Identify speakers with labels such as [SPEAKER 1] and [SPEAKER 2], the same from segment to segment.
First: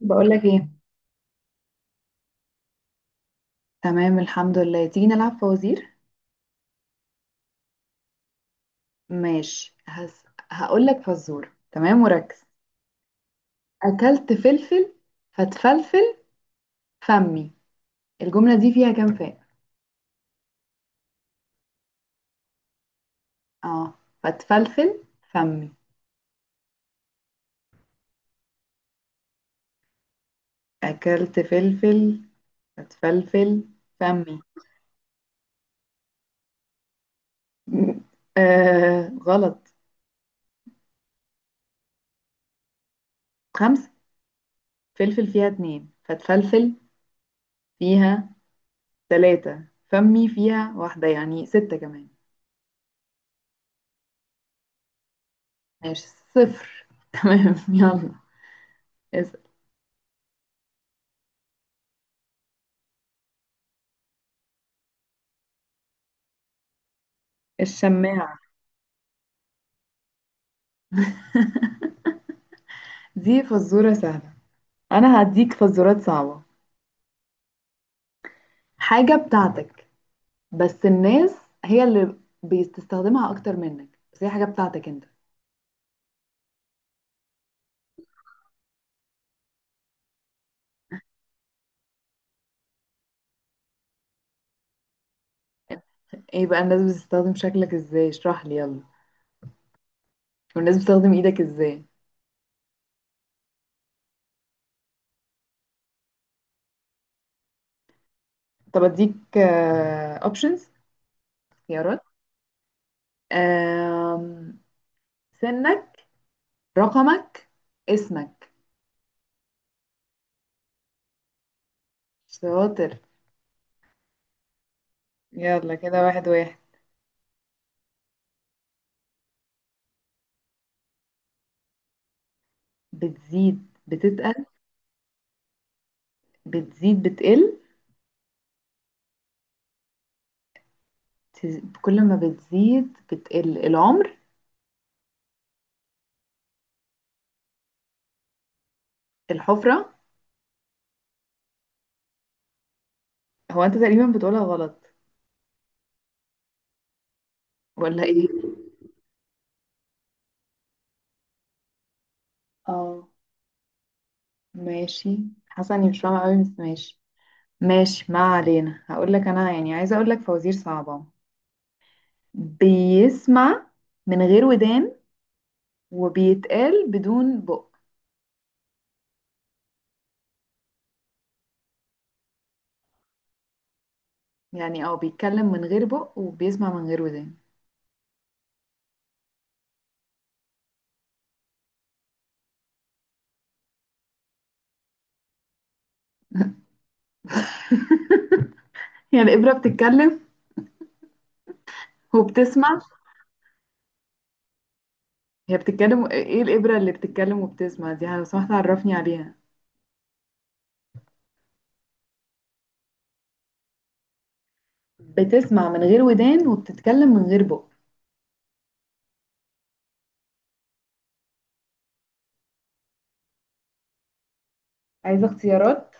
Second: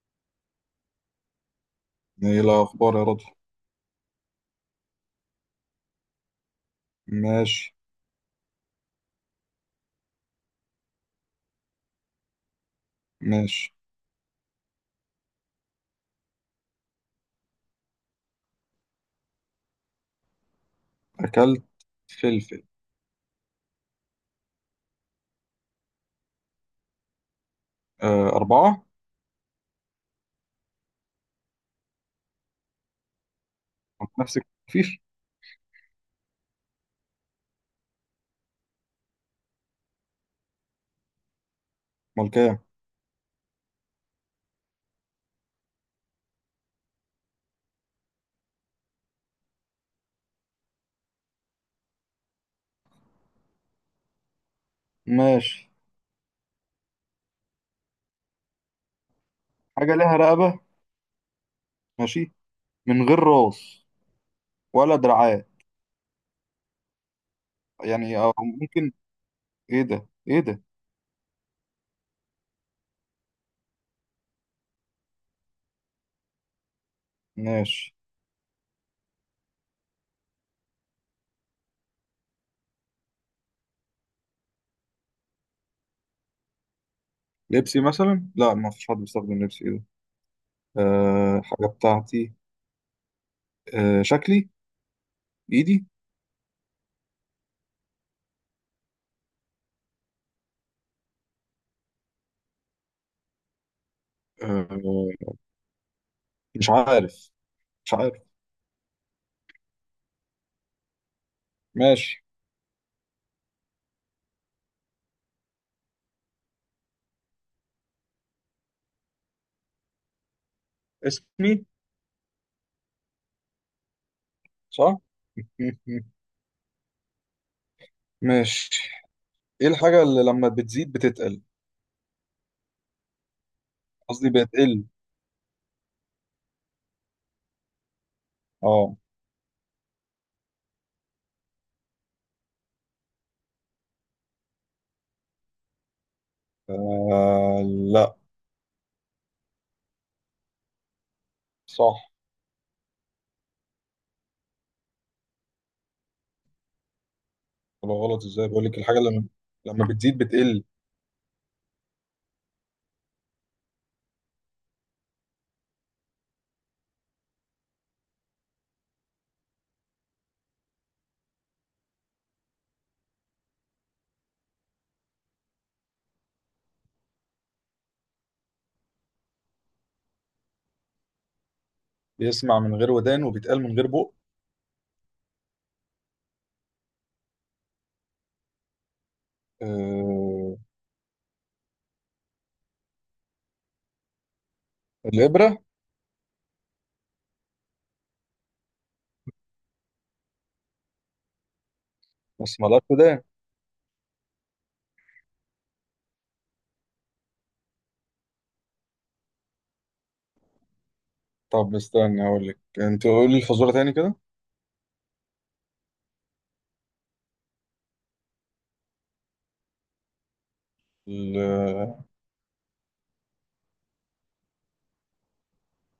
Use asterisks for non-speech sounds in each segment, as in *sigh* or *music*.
[SPEAKER 1] بقولك ايه؟
[SPEAKER 2] ايه الاخبار يا رضوى؟
[SPEAKER 1] تمام، الحمد لله. تيجي نلعب فوازير؟
[SPEAKER 2] ماشي.
[SPEAKER 1] ماشي. هقولك فزورة. تمام، وركز.
[SPEAKER 2] ماشي.
[SPEAKER 1] اكلت فلفل فتفلفل فمي. الجملة دي فيها كام فاء؟
[SPEAKER 2] اكلت فلفل.
[SPEAKER 1] اه. فتفلفل فمي.
[SPEAKER 2] آه، اربعة.
[SPEAKER 1] اكلت فلفل فتفلفل
[SPEAKER 2] كنت
[SPEAKER 1] فمي.
[SPEAKER 2] نفسك مفيش؟
[SPEAKER 1] *laughs* آه، غلط.
[SPEAKER 2] امال كام؟
[SPEAKER 1] خمسة. فلفل فيها اتنين، فتفلفل فيها تلاتة، فمي فيها واحدة، يعني ستة كمان.
[SPEAKER 2] ماشي.
[SPEAKER 1] ماشي. صفر. *laughs* تمام، يلا.
[SPEAKER 2] حاجة ليها رقبة. ماشي. من غير راس ولا دراعات. يعني او
[SPEAKER 1] الشماعة.
[SPEAKER 2] ممكن. ايه ده؟ ايه ده؟
[SPEAKER 1] دي فزورة سهلة. أنا هديك فزورات صعبة.
[SPEAKER 2] ماشي.
[SPEAKER 1] حاجة بتاعتك، بس الناس هي اللي بتستخدمها أكتر منك، بس هي حاجة بتاعتك أنت.
[SPEAKER 2] لبسي مثلا؟ لا، ما فيش حد بيستخدم لبسي. ايه ده؟ آه، حاجة بتاعتي. آه، شكلي. ايدي.
[SPEAKER 1] إيه بقى الناس بتستخدم شكلك إزاي؟ اشرح لي يلا. والناس بتستخدم إيدك إزاي؟
[SPEAKER 2] آه، مش عارف. مش عارف.
[SPEAKER 1] طب أديك أوبشنز، خيارات.
[SPEAKER 2] ماشي.
[SPEAKER 1] آم، سنك، رقمك، اسمك.
[SPEAKER 2] اسمي.
[SPEAKER 1] شاطر.
[SPEAKER 2] صح.
[SPEAKER 1] يلا
[SPEAKER 2] *laughs*
[SPEAKER 1] كده، واحد واحد.
[SPEAKER 2] ماشي. ايه الحاجة اللي لما بتزيد بتتقل؟
[SPEAKER 1] بتزيد
[SPEAKER 2] قصدي
[SPEAKER 1] بتتقل؟
[SPEAKER 2] بتقل.
[SPEAKER 1] بتزيد بتقل.
[SPEAKER 2] اه.
[SPEAKER 1] كل ما بتزيد بتقل، العمر.
[SPEAKER 2] آه، لا.
[SPEAKER 1] الحفرة.
[SPEAKER 2] صح.
[SPEAKER 1] هو انت تقريبا بتقولها غلط
[SPEAKER 2] ولا
[SPEAKER 1] ولا
[SPEAKER 2] غلط
[SPEAKER 1] ايه؟
[SPEAKER 2] ازاي؟ بقول لك الحاجة لما بتزيد بتقل.
[SPEAKER 1] اه، ماشي. حاسة اني مش فاهمة قوي، بس ماشي. ماشي، ما علينا. هقول لك انا، يعني عايزة اقول لك فوازير صعبة. بيسمع من غير ودان وبيتقال بدون بق.
[SPEAKER 2] بيسمع من غير ودان وبيتقل من غير بق.
[SPEAKER 1] يعني او بيتكلم من غير بق وبيسمع من غير ودان.
[SPEAKER 2] آه، الإبرة.
[SPEAKER 1] *laughs* يعني الإبرة بتتكلم
[SPEAKER 2] بس
[SPEAKER 1] وبتسمع؟
[SPEAKER 2] مالهاش ودان.
[SPEAKER 1] هي بتتكلم؟ ايه الإبرة اللي بتتكلم وبتسمع دي؟ لو سمحت عرفني عليها.
[SPEAKER 2] طب استنى اقول لك، انت قولي الفزورة تاني كده.
[SPEAKER 1] بتسمع من غير ودان وبتتكلم من غير بق.
[SPEAKER 2] ال- آه،
[SPEAKER 1] عايزة اختيارات.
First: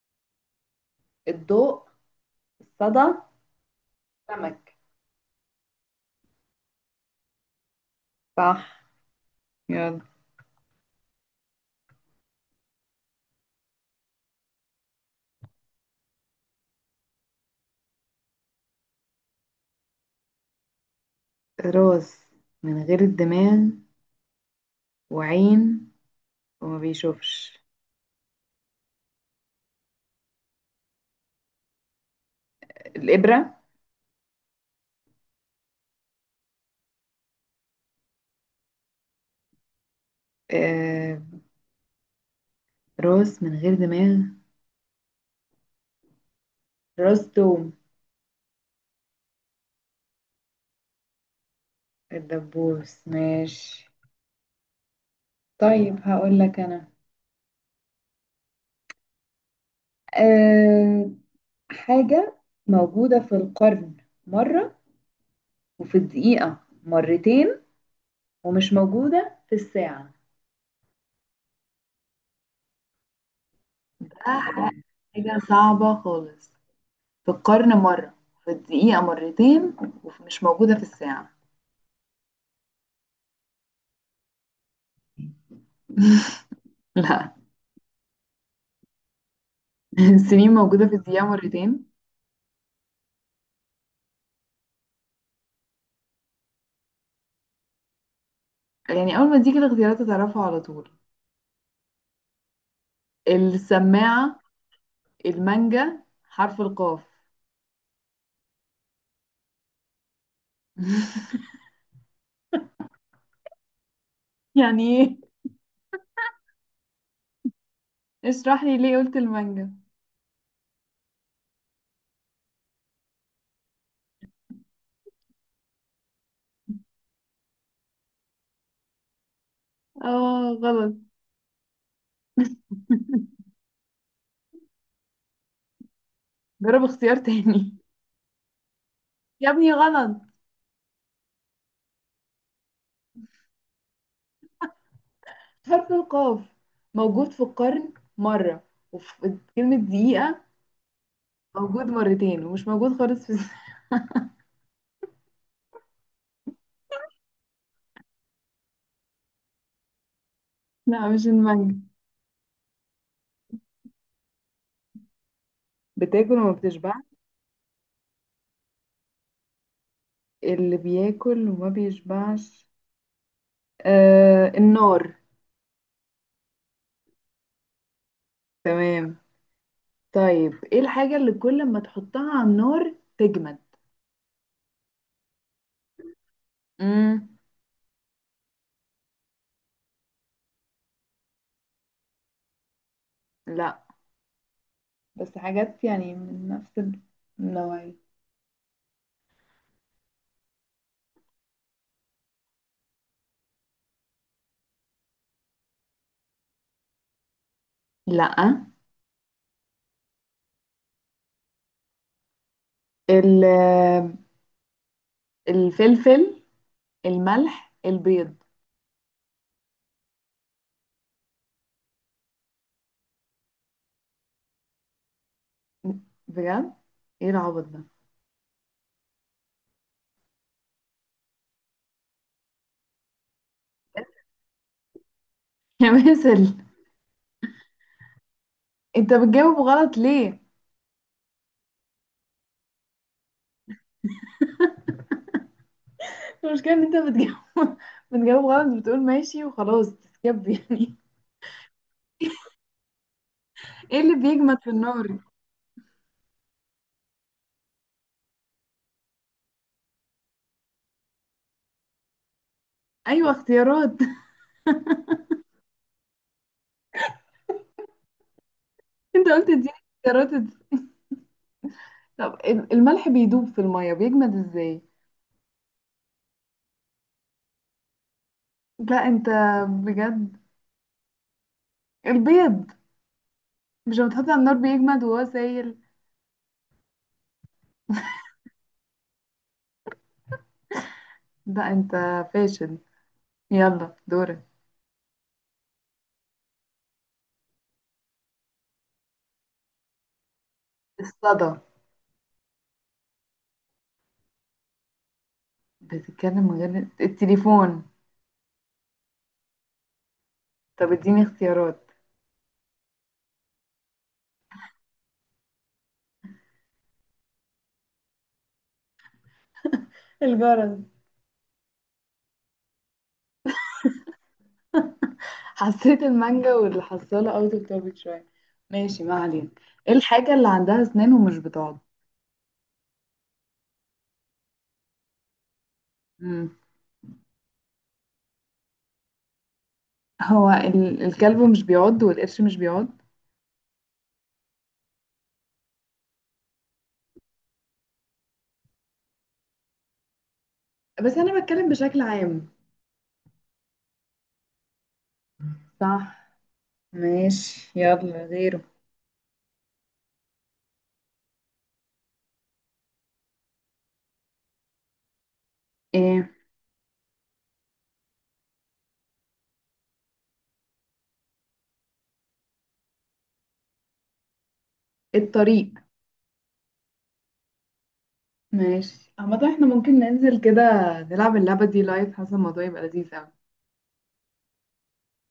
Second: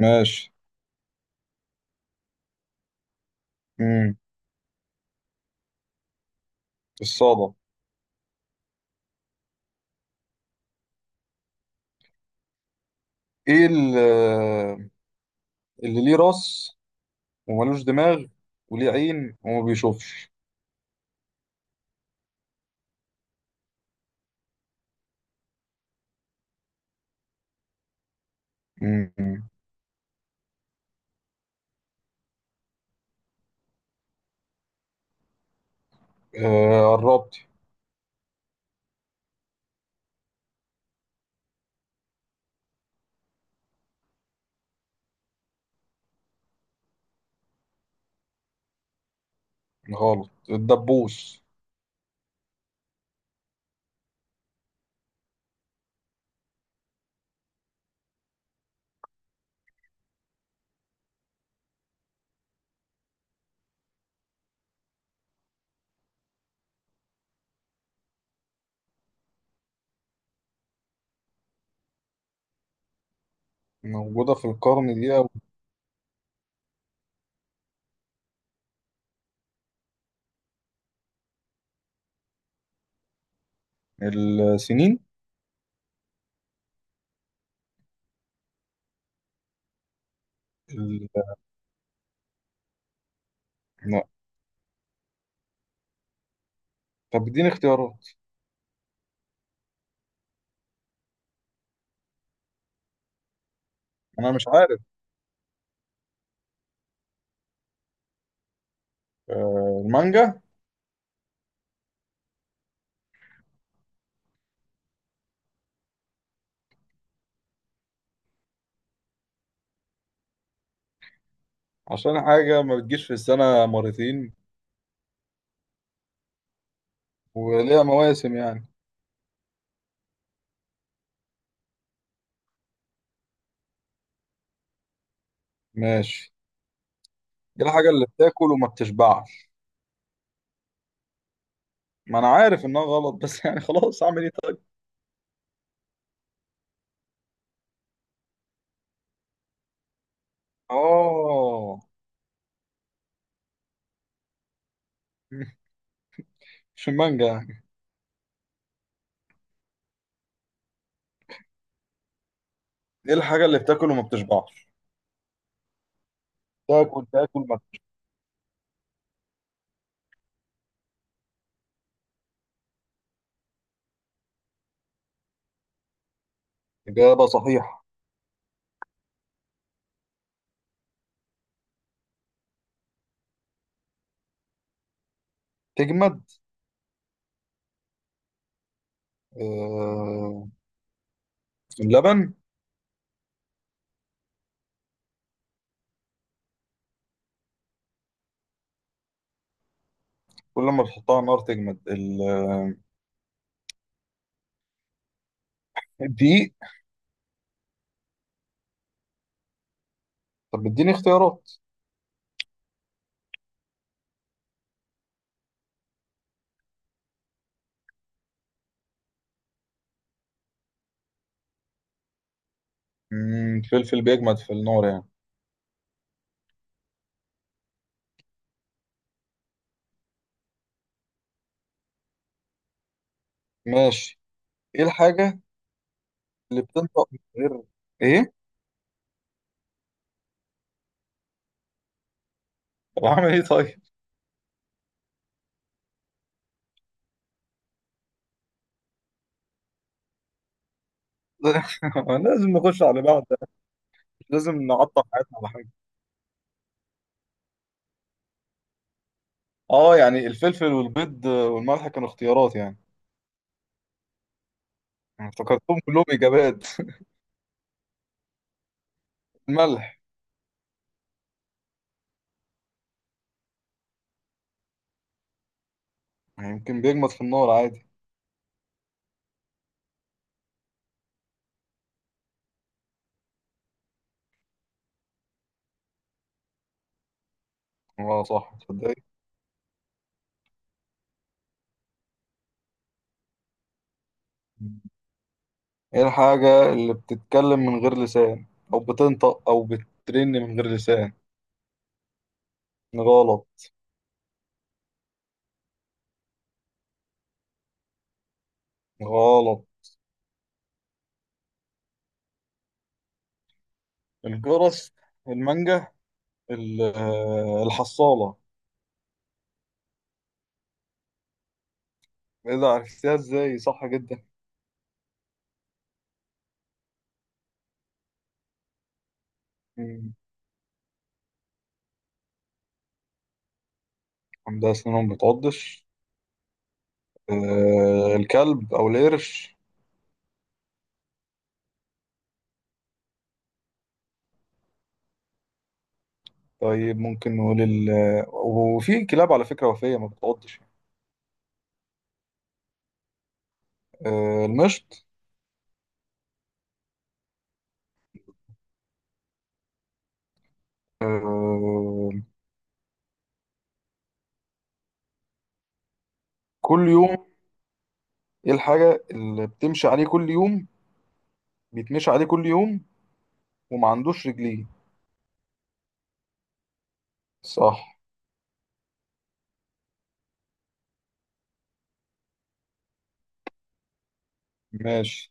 [SPEAKER 2] ماشي.
[SPEAKER 1] الضوء، الصدى،
[SPEAKER 2] امم
[SPEAKER 1] سمك.
[SPEAKER 2] الصادة.
[SPEAKER 1] صح، يلا.
[SPEAKER 2] ايه اللي ليه راس وملوش دماغ وليه عين وما بيشوفش؟
[SPEAKER 1] راس من غير الدماغ، وعين وما بيشوفش.
[SPEAKER 2] امم.
[SPEAKER 1] الإبرة.
[SPEAKER 2] آه، قربت.
[SPEAKER 1] آه. راس من غير دماغ، راس توم.
[SPEAKER 2] غلط، الدبوس.
[SPEAKER 1] الدبوس، ماشي. طيب هقول لك أنا. أه حاجة موجودة في القرن مرة، وفي الدقيقة مرتين، ومش موجودة في الساعة.
[SPEAKER 2] موجودة في القرن دي، أو...
[SPEAKER 1] حاجة صعبة خالص. في القرن مرة، في الدقيقة مرتين، ومش موجودة في الساعة.
[SPEAKER 2] السنين.
[SPEAKER 1] لا. *laughs* السنين موجودة في
[SPEAKER 2] ال...
[SPEAKER 1] الدقيقة مرتين.
[SPEAKER 2] لا. طب اديني اختيارات.
[SPEAKER 1] يعني أول ما تيجي الاختيارات هتعرفها على طول.
[SPEAKER 2] أنا
[SPEAKER 1] السماعة،
[SPEAKER 2] مش عارف.
[SPEAKER 1] المانجا، حرف القاف.
[SPEAKER 2] آه، المانجا.
[SPEAKER 1] يعني ايه؟ اشرح لي ليه قلت المانجا.
[SPEAKER 2] عشان حاجة ما بتجيش في السنة مرتين وليها مواسم يعني.
[SPEAKER 1] اه، غلط.
[SPEAKER 2] ماشي.
[SPEAKER 1] جرب اختيار
[SPEAKER 2] دي
[SPEAKER 1] تاني. *laughs*
[SPEAKER 2] الحاجة اللي بتاكل وما
[SPEAKER 1] يا
[SPEAKER 2] بتشبعش.
[SPEAKER 1] ابني غلط.
[SPEAKER 2] ما أنا عارف إنها غلط، بس *laughs* يعني خلاص، أعمل إيه طيب؟
[SPEAKER 1] حرف القاف موجود في القرن مرة، وفي كلمة دقيقة
[SPEAKER 2] آه.
[SPEAKER 1] موجود مرتين، ومش موجود خالص في.
[SPEAKER 2] *laughs* مش المانجا يعني؟
[SPEAKER 1] لا، مش المانجا.
[SPEAKER 2] دي الحاجة اللي بتاكل وما بتشبعش.
[SPEAKER 1] بتاكل وما بتشبعش.
[SPEAKER 2] تاكل تاكل ما.
[SPEAKER 1] اللي بياكل وما بيشبعش. آه، النار.
[SPEAKER 2] إجابة صحيحة.
[SPEAKER 1] تمام. طيب ايه الحاجة اللي كل ما تحطها على النار تجمد؟
[SPEAKER 2] تجمد.
[SPEAKER 1] مم.
[SPEAKER 2] آه، اللبن.
[SPEAKER 1] لا. بس حاجات يعني من نفس النوعية.
[SPEAKER 2] كل ما تحطها على النار تجمد، الدقيق.
[SPEAKER 1] لا.
[SPEAKER 2] طب اديني اختيارات.
[SPEAKER 1] ال- الفلفل، الملح، البيض.
[SPEAKER 2] فلفل بيجمد في النار يعني؟
[SPEAKER 1] بجد؟ ايه العبط ده.
[SPEAKER 2] ماشي. ايه الحاجة
[SPEAKER 1] *laughs* يا باسل،
[SPEAKER 2] اللي بتنطق من غير ايه؟
[SPEAKER 1] انت بتجاوب غلط ليه؟
[SPEAKER 2] طب اعمل ايه طيب؟
[SPEAKER 1] المشكلة ان انت بتجاوب *laughs* بتجاوب غلط، بتقول ماشي وخلاص، بتسكب يعني.
[SPEAKER 2] *laughs* لازم نخش على بعض.
[SPEAKER 1] ايه اللي
[SPEAKER 2] مش
[SPEAKER 1] بيجمد
[SPEAKER 2] لازم
[SPEAKER 1] في
[SPEAKER 2] نعطل
[SPEAKER 1] النار؟
[SPEAKER 2] حياتنا على حاجة. اه، يعني الفلفل والبيض والملح كانوا اختيارات يعني.
[SPEAKER 1] ايوه، اختيارات.
[SPEAKER 2] أنا افتكرتهم كلهم اجابات. *laughs*
[SPEAKER 1] *laughs* انت قلت اديني
[SPEAKER 2] الملح.
[SPEAKER 1] اختيارات. طب الملح بيدوب في المية، بيجمد ازاي؟
[SPEAKER 2] يمكن بيجمد في النار عادي.
[SPEAKER 1] لا انت، بجد. البيض، مش لما تحطه على النار بيجمد وهو سايل؟
[SPEAKER 2] اه، صح. تصدق؟
[SPEAKER 1] لا انت فاشل. يلا دورك.
[SPEAKER 2] ايه الحاجة اللي بتتكلم من غير لسان، او بتنطق او بترن من غير لسان؟
[SPEAKER 1] الصدى.
[SPEAKER 2] غلط.
[SPEAKER 1] بتتكلم من غير التليفون.
[SPEAKER 2] غلط.
[SPEAKER 1] طب اديني اختيارات.
[SPEAKER 2] الجرس، المانجا، الحصالة.
[SPEAKER 1] الجرس.
[SPEAKER 2] ايه ده؟ عرفتيها ازاي؟ صح جدا.
[SPEAKER 1] حسيت المانجا والحصالة اوت اوف توبيك شوية. ماشي، ما علينا. ايه
[SPEAKER 2] مم.
[SPEAKER 1] الحاجة اللي عندها اسنان ومش بتعض؟
[SPEAKER 2] عندها سنون ما بتعضش.
[SPEAKER 1] مم.
[SPEAKER 2] آه، الكلب او القرش.
[SPEAKER 1] هو الكلب مش بيعض والقرش مش بيعض.
[SPEAKER 2] طيب ممكن نقول وفي كلاب على فكرة وفية ما بتعضش.
[SPEAKER 1] بس انا بتكلم بشكل عام.
[SPEAKER 2] آه، المشط.
[SPEAKER 1] صح. ماشي، يلا غيره.
[SPEAKER 2] آه،
[SPEAKER 1] ايه؟
[SPEAKER 2] كل يوم. ايه الحاجة اللي بتمشي عليه كل يوم، بيتمشي عليه كل يوم وما عندوش رجلين؟
[SPEAKER 1] الطريق.
[SPEAKER 2] صح.
[SPEAKER 1] ماشي، عامة احنا ممكن ننزل كده نلعب اللعبة دي لايف. حاسة الموضوع يبقى لذيذ اوي.
[SPEAKER 2] ماشي.